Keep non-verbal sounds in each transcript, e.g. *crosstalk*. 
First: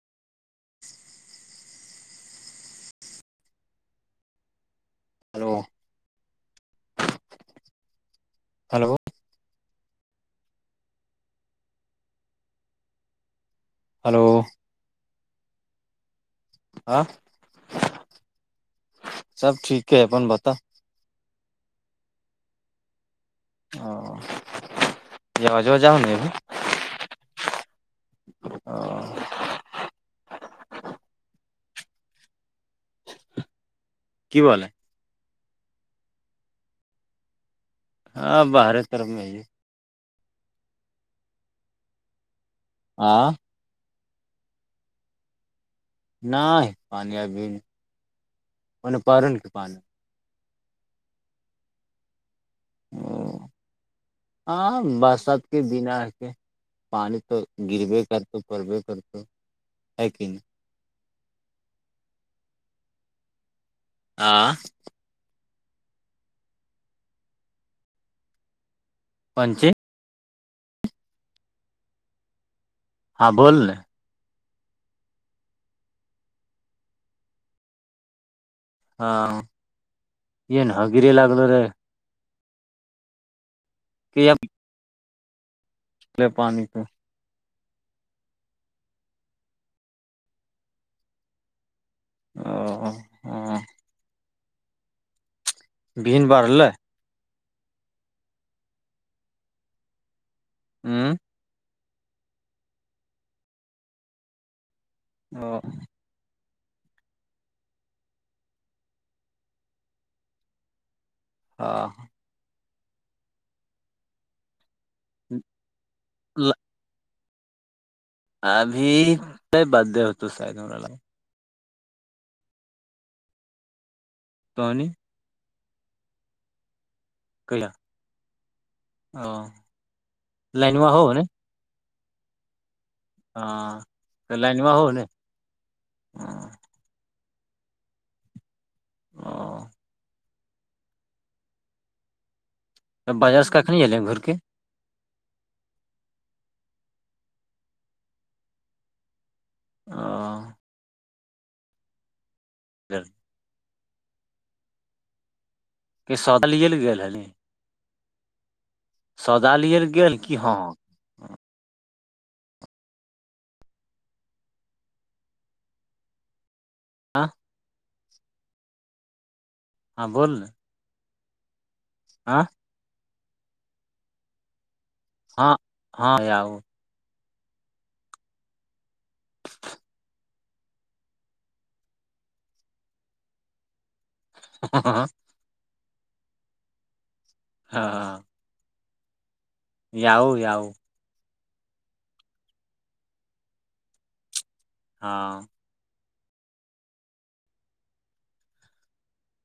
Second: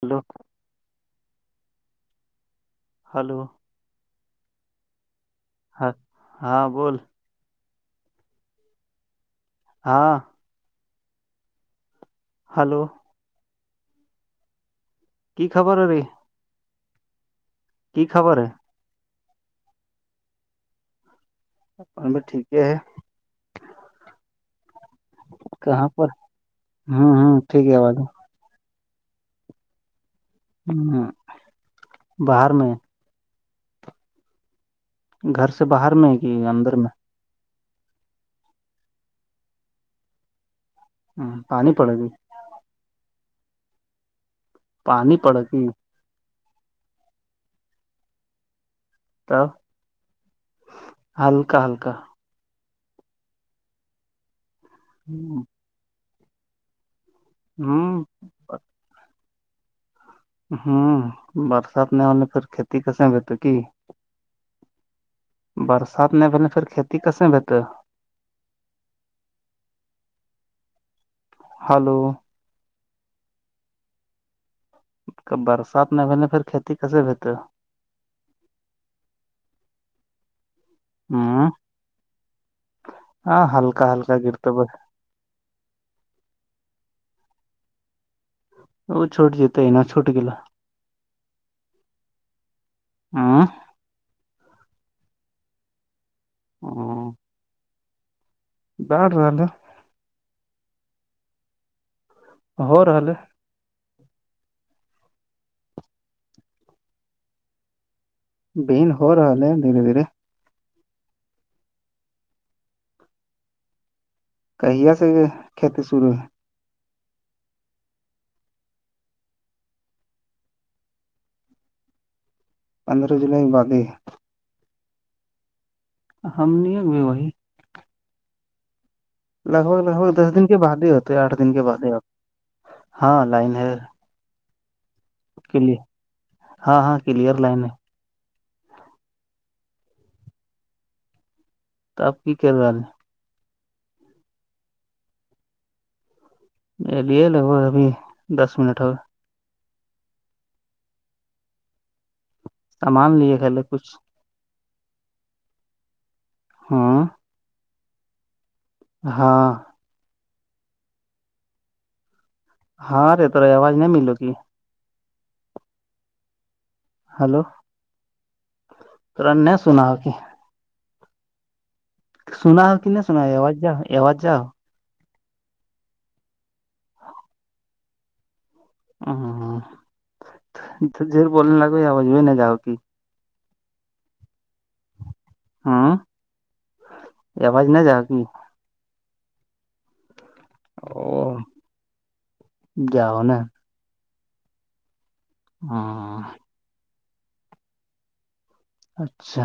hello *inaudible* hello hello ہاں ہاں بول ہلو ہاں ہلو ہلو کی خبر او بھیی ہاں کی خبر ہے سب ٹھیک ہے ہے اپن بتاؤ اپن میں ٹھیک ہے ہاں کہاں پر ہوں ہوں ٹھیک ہے آواز ہے ا *unintelligible* ہوں باہر میں کی بولے گھر سے باہر میں ہے کہ اندر میں ہاں باہر طرف میں ہی ہ پانی پڑے گ آ پانی پڑ گی نہ پانییاب منے پار تب کہ پانی ہلکا ہلکا ا ہاں برسات ہوں کے بنا کے پانی تو گروے کرتا پربے کر تو ہے کہ نہیں ہوں برسات نہ ہو پھر کھیتی کیسے ہوت کی ہ برسات نہیں پے پھر کھیتی کیسے میں بھیت ہے پنچے ہلو ہاں بولنے ب برسات نہیں پے پھر کھیتی کیسے بھیت ہے ہاں یہن ہگری لگل ہ رے ہاں ہلکا ہلکا گرت ب لے پانی پہ وہ چھٹ جتا ا ن چھٹ گ ہ بین بارل بڈ رہلہ ہوں ہو رہا ہے اور بین ہو رہا ہے دھیرے دھیرے ہاںاں کییا سے کھیتی شروع ہے ابھی تو برھ ڈے ہوتا ساحید ما پندرہ جولائی بادی توانی ہم نہیں اب وہی کلاا لگ بھگ لگ بھ دس دن کے بعد ہی ہوتے آٹھ دن کے بعد ہی ہوتے ہاں کر لائینوا ہوول کلی ہاں ہاں کلیئر لائن ہے ہوں تو آپ کی کروا ہیں ب بازار سے کننی الیں گھر کے ا لیے لگ بھگ ابھی دس منٹ ہوگا ہ سامان لیے پہلے کچھ کہ سدلی ل گ ہے ہاں ن ہاں سدالیر گ کی ہاں ہاں رے توے آواز نہیں ملو گی ہلو تر نے سنا کی ہاں سنا ہو کہ نہیں سناؤ ا آازج جاؤ اواز جاؤ ہاں ہاںؤ اھر جھر بولنے لگو آواز بھی نا جاؤک ہاں ہ ہوں اوج نہیں جائے گی ؤ جؤ او جاؤ نا ہاں ہاں اچھا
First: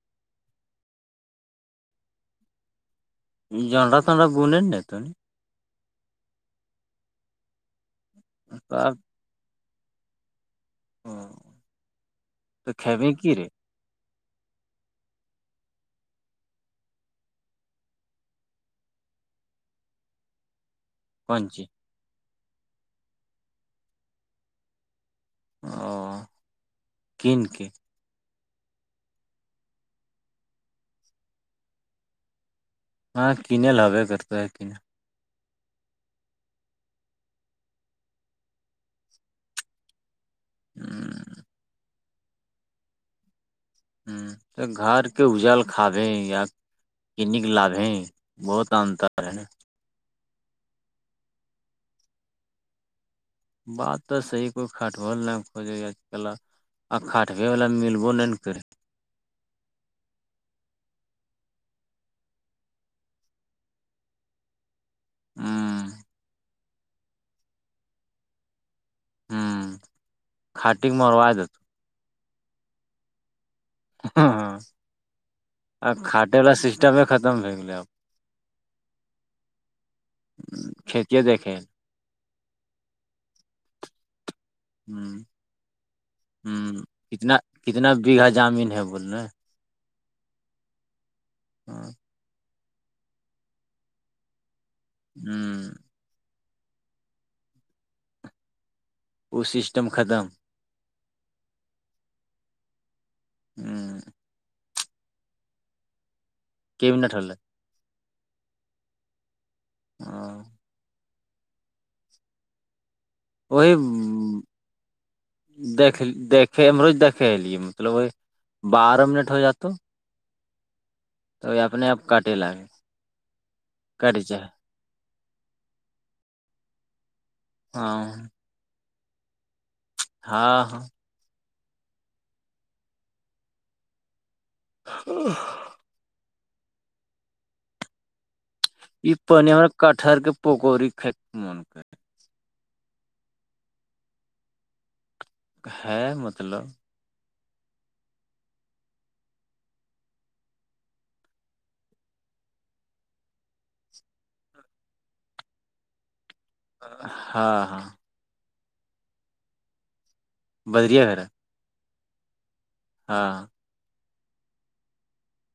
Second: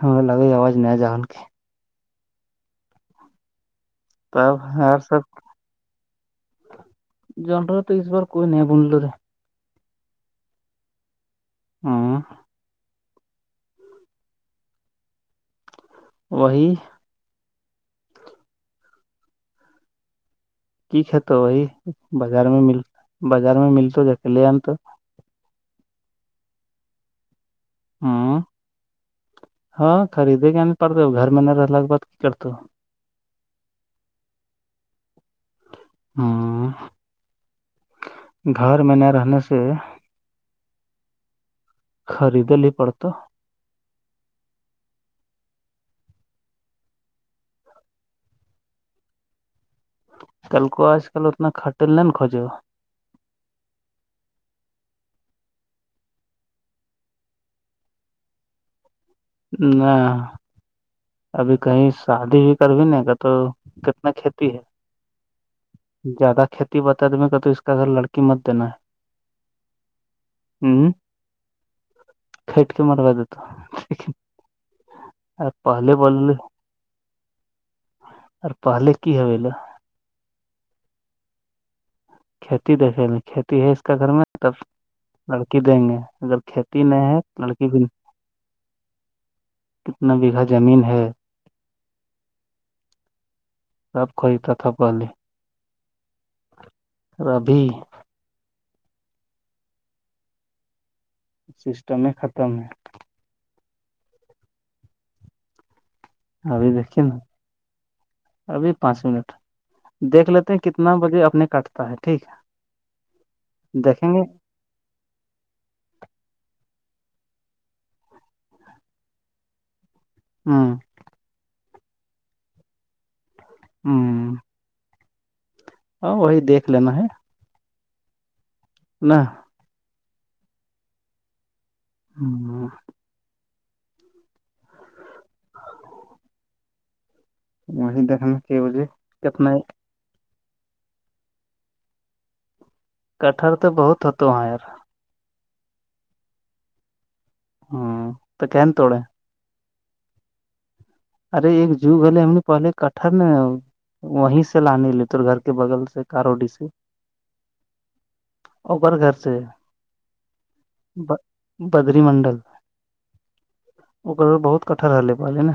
ہاں لگے آواز نہیںیا جاگن کے جنڈا تنڈا گنیں ن تو نہیں جنڈر تو اس بار کوئی نہیں بولل رے ہ ہاں تو کےبے کی رے وہی کی کت وہی بازار میں مل بازار میں ملت جک لے آنتا او کنک ہوں ہاں خریدے کے نہیں پڑتے گھر میں نہیں رہ کے بعد کی کرتا ہاں کینے ل ہوبے کرتے ہے کینا ہ گھر میں نہ رہنے سے ہ خریدلی پڑتا ہ تو گھر کے اجل کھاابے یا ک نک لابب ہے بہت انتر ہے نا کل کو آج کل اتنا خھٹل نہیں ن کوجے ہو بات تو صحیح کوئی کھٹبول نہیں کوجے ہے آج ک ا کاٹوے والا ملو نہیں کری ہ ابھی کہیں شادی بھی کرو نہیں گ تو کتنا کھیتی ہے ہوں زیادہ کھیتی بتا ت کہ تو اس کا اگر لڑکی مت دینا ہے ہوں ہ خاٹیک مروا دت کھٹ کے مروا دیتا یک ہاں ہاں ا کھٹے والا سسٹم ختم ہو گے آپ اور پہلے کی ہے بولے کھیتی ہے دیکھیں کھیتی دیکھے میں کھیتی ہے اس کا گھر میں تب لڑکی دیں گے اگر کھیتی نہیں ہے تو لڑکی بھی کتنا بیگھہ زمین ہے ہاں آب خوئی ت تھاپے ہوں ربی وہ سسٹم ختم سسٹمیں ختم ہے ہوں ابھی دیکھیے نا ابھی پانچ منٹ دیکھ لیتے ہیں کتنا بجے اپنے کاٹتا ہے ٹھیک ہے وہی دیکھیں گے دیک دے ہمرو دےلیے مطلب وہ بارہ منٹ ہو جاتا ہاں تو اپنے آپ کاٹے لگے کٹ ج ہ ہاں وہی دیکھ لینا ہے ہاں نہ ہاں ہاں ہاں ا م دیک نا کہ بجے یہ پانی ہمارے کٹہر کے پکڑی ک من کر کٹہر تو بہت ہوت وہاں ار ہے مطلب ہاں تو کہن تھڑے ارے ایک جو گے پہلے کٹر ن آ وہیں سے لانے لیے تو گھر کے بغل سے کارو ڈی سے ہاں ہاں اوپر گھر سے ب بدری منڈل ہاں ا بہت کٹہر رہے پہلے نا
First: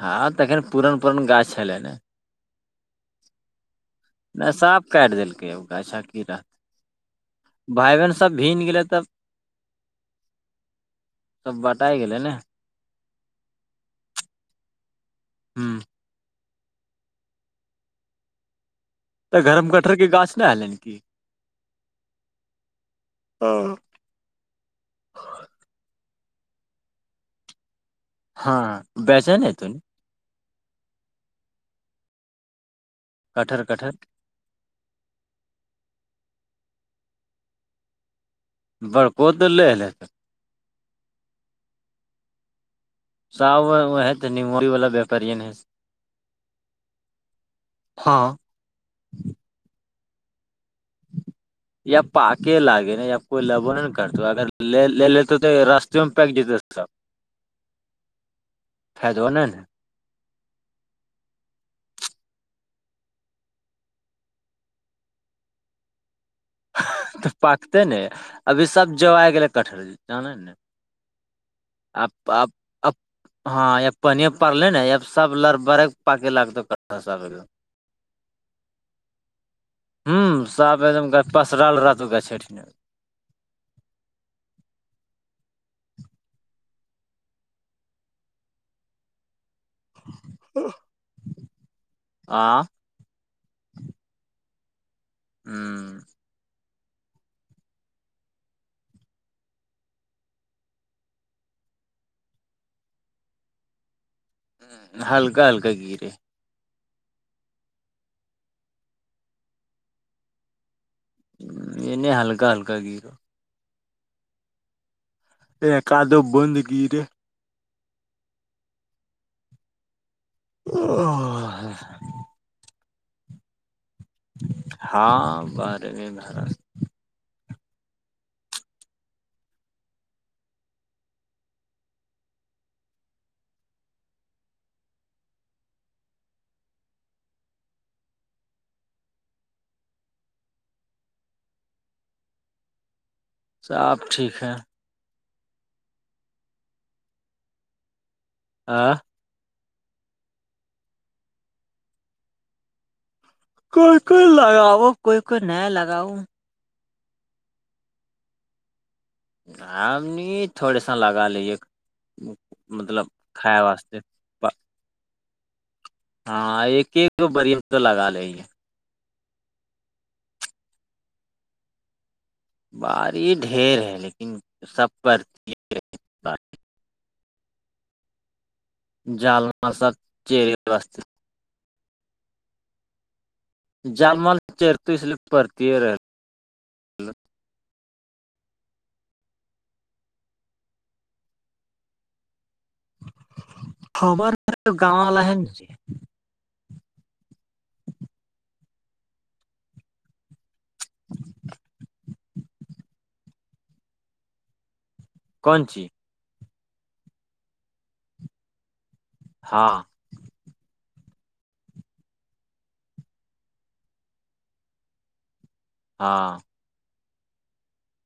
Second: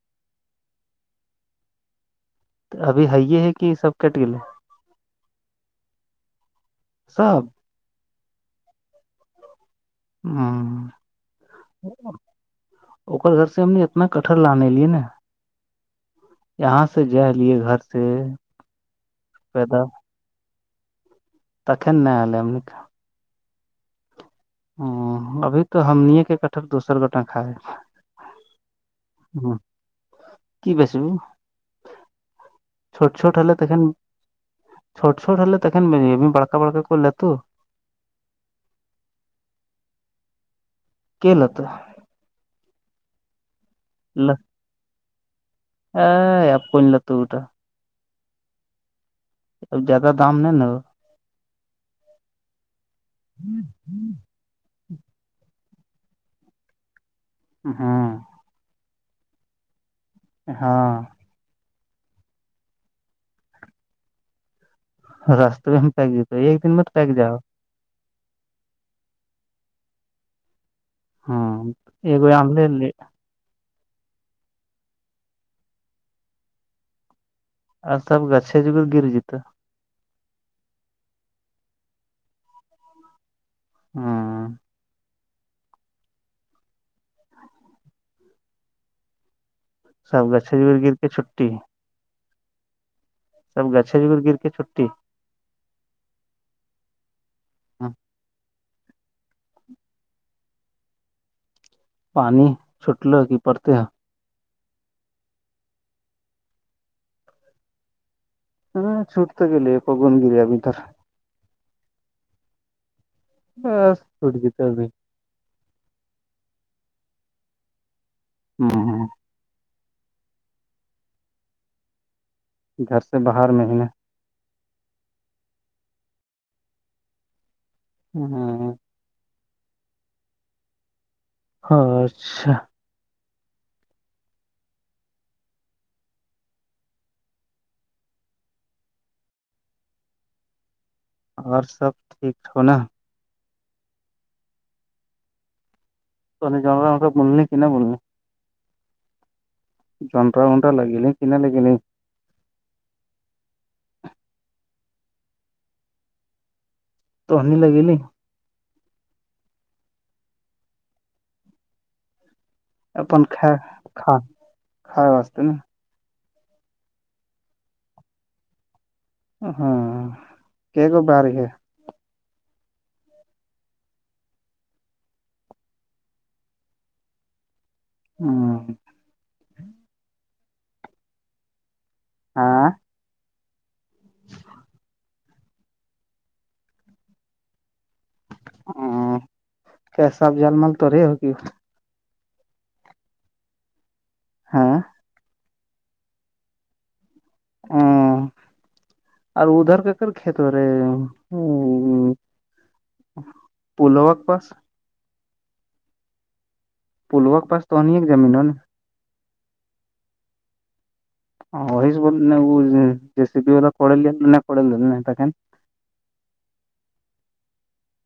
ہاں تو ان پورن پورن گاچ چے نا ابھی ہے یہ ہے کہ سب کٹ گلے ن صاف کاٹ دلکے ا گ اچھا کی رہتا سب بھائی بہن سب بھیگ گے تب ہاں ا گھر سے ہم نے اتنا کٹہر لانے لیے نا یہاں سے جا لیے گھر سے ت گھرم پیدا کٹہر کے گاھ نہا ایلن کی تخن نہیں آلے ہم ہاں ہ ابھی تو ہمن کے کٹہر دوسر گوٹا کائے ہاں بیچان تو کی بس ب چھٹ چھوٹ حال تون چھوٹ چوٹلےیکینے بھی بڑکا بڑکا کر ل تو بڑک تو لےل س ک ل تھا سا وہت نموئی والا بیپرین ہے ا آپن ل توٹا ہاں اب زیادہ دام نہیں نا ہو یا پک لگے نا یا کوئی لبو نہیں کرتا اگر لے لے لیتے تو راستے میں پک جتے سحب ہاں فائد ہو نہیں نا ہاں رست بھی ہم پ دی ایک دن مر تو پاکتے ن ابھی سب جو آ گے کٹہر ج جان نا ہاں آپ آپ آپ ہاں ب پہانی پڑلے نا ب سب لر بر پاک لگتا س اور سب گچھے جگھر گر جتا ہ سب ایک دم پسرل رہ ا چٹنی ہاں سب گچے ج گر کے چھٹٹی آ سب گچھے جگر گر کے چھٹی ہاں پانی چھوٹ ل کہ پڑتے ہیں ہلکا ہلکا گیرے ہاں چھوٹ تو گیلی پگن گیلی ابھیدھر انے ہلکا ہلکا گیرا بس چوڑتا بھی ایک کاد بند گییرے ہاں ہاں *unintelligible* گھر سے باہر منت ہاں بارے میں مہاراج ہاں ہاں اچھا اور سب ٹھ نا ساب ٹھیک ہے تو جگاا بول کہ ن بول آ جنرا ونٹرا لگیے کن لگلے کوئی کوئی لگاؤ کوئی کوئی نہیں لگاؤ تو ہنی لگیلی آم نہیں تھوڑے س لگا لیے مطلب اپن کھا واسطتے کھا کھائے واستے نا ہاں ایک ایک بریم تو لگا لیں ہیں ہاں کیاک ب رہ ہے باری ڈھیر ہے لیکن سب پر ت ہوں جال مر سات چرے بستے ہاں جال مال چیر تو اس لیے پڑتی ہی رہتی ہ کیسا جال مال توڑی ہوگی خبر میر ہاں گاوں لحنی ہاں اور ادھر کاکر کھیت رے پولوک پاس کونچی پلوک پس تو نہیںنی ایک زمین ہو نا ہاں ہاںس بول ن وہ ج واللا ک ن ک نین ہاں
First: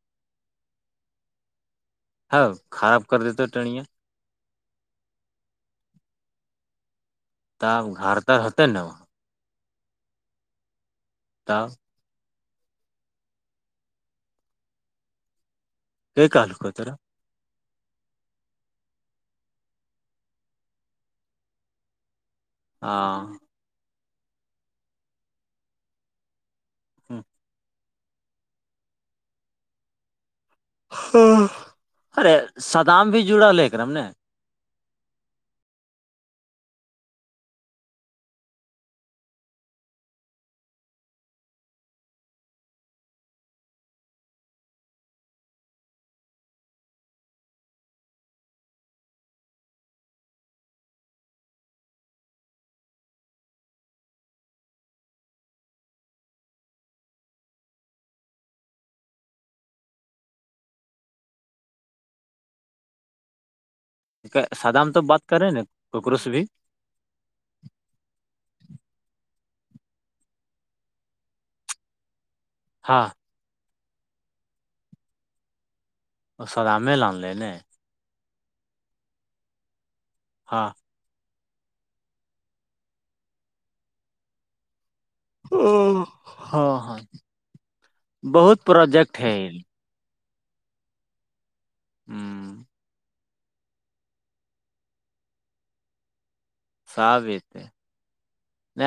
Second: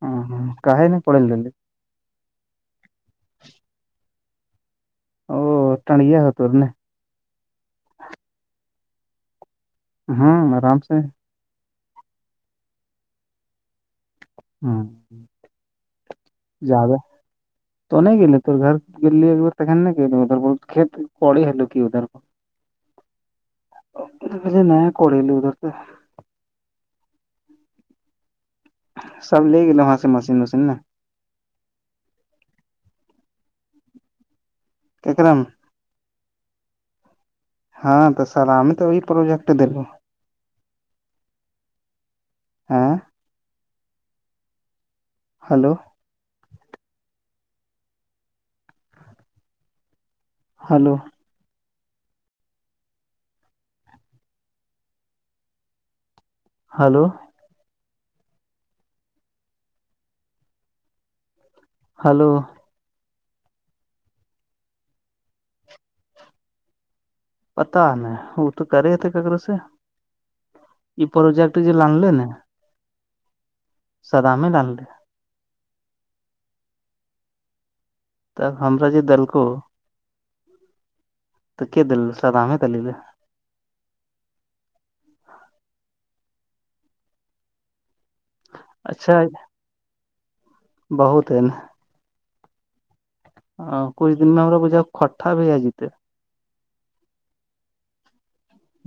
ہ ہ کہیں نہیں پڑےل لے ہ خراب کر دیتا ٹنیاں او ٹن گیا ہو توور نے ت گھر ت ہوتے نا ہاں آرام سے تا ہ کہ کہلکوتر زدہ تو نہیں گیے توور گھر گلیے ایکارن نے گل ادھر ب کت ق ہیلو کی ادھر پ ہاں ن کوڑی ل ادھر سے ہچ سب لے گو وہاں سے مشین وشین نا ارے سدام بھی جڑا ہے کر ر ہم نے کیاکرام ہاں تو سر ہمیں تو وہ پروجیکٹ دل ہاں ہلو ہلو ہلو ہلو سادا ہم تو بات کر رہے ہیں نا ککروس بھی پتا ن وہ تو کرے تھے ککے سے یہ پروجیکٹ جو لانلے نا ہاں سداام ہی لان رہے اور سدام میں لانلے ن تب ہمرا ج دلک ہاں تو کیا دل سدام ہےت علیل او ہاں ہاں بہت پروجیکٹ ہے بہت این ہوں ہ کچئی دن میں ہمر پ جا کٹا بھی ہے جیتے ہے سب اتے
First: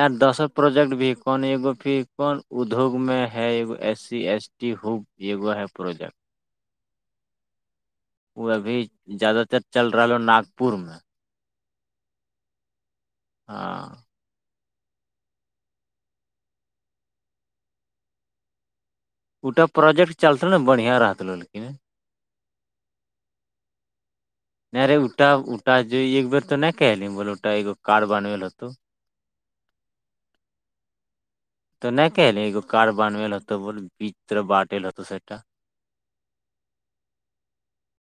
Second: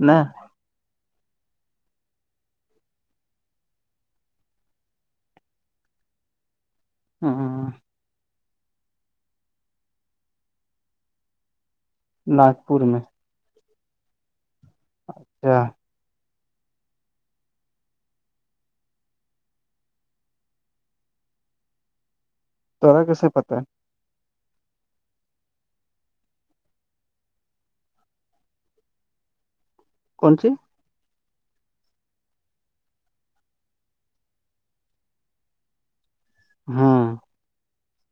ن دسوں پروجیکٹ بھی کونو پ کون ادوگ میں ہے ای سی ایس ٹی ہو یہگو ہے پروجیکٹ ہاں ہاں وہ ابھی زیادہ تر چل رہا ہو ناگ پور میں ناگپور میں ہاں اچھا ا پروجیکٹ چلتا نا بڑھیا رہیکن تڑا کیسے پت ہے نہیں رے اٹا اٹا جو ایک بیر تو نہیں کہل بولے کارڈ بنویل ہوت کون سی تو نہیں کہ ایگ کار بنو ل ہوتا بول بیچر بانٹل ہوت سا ہاں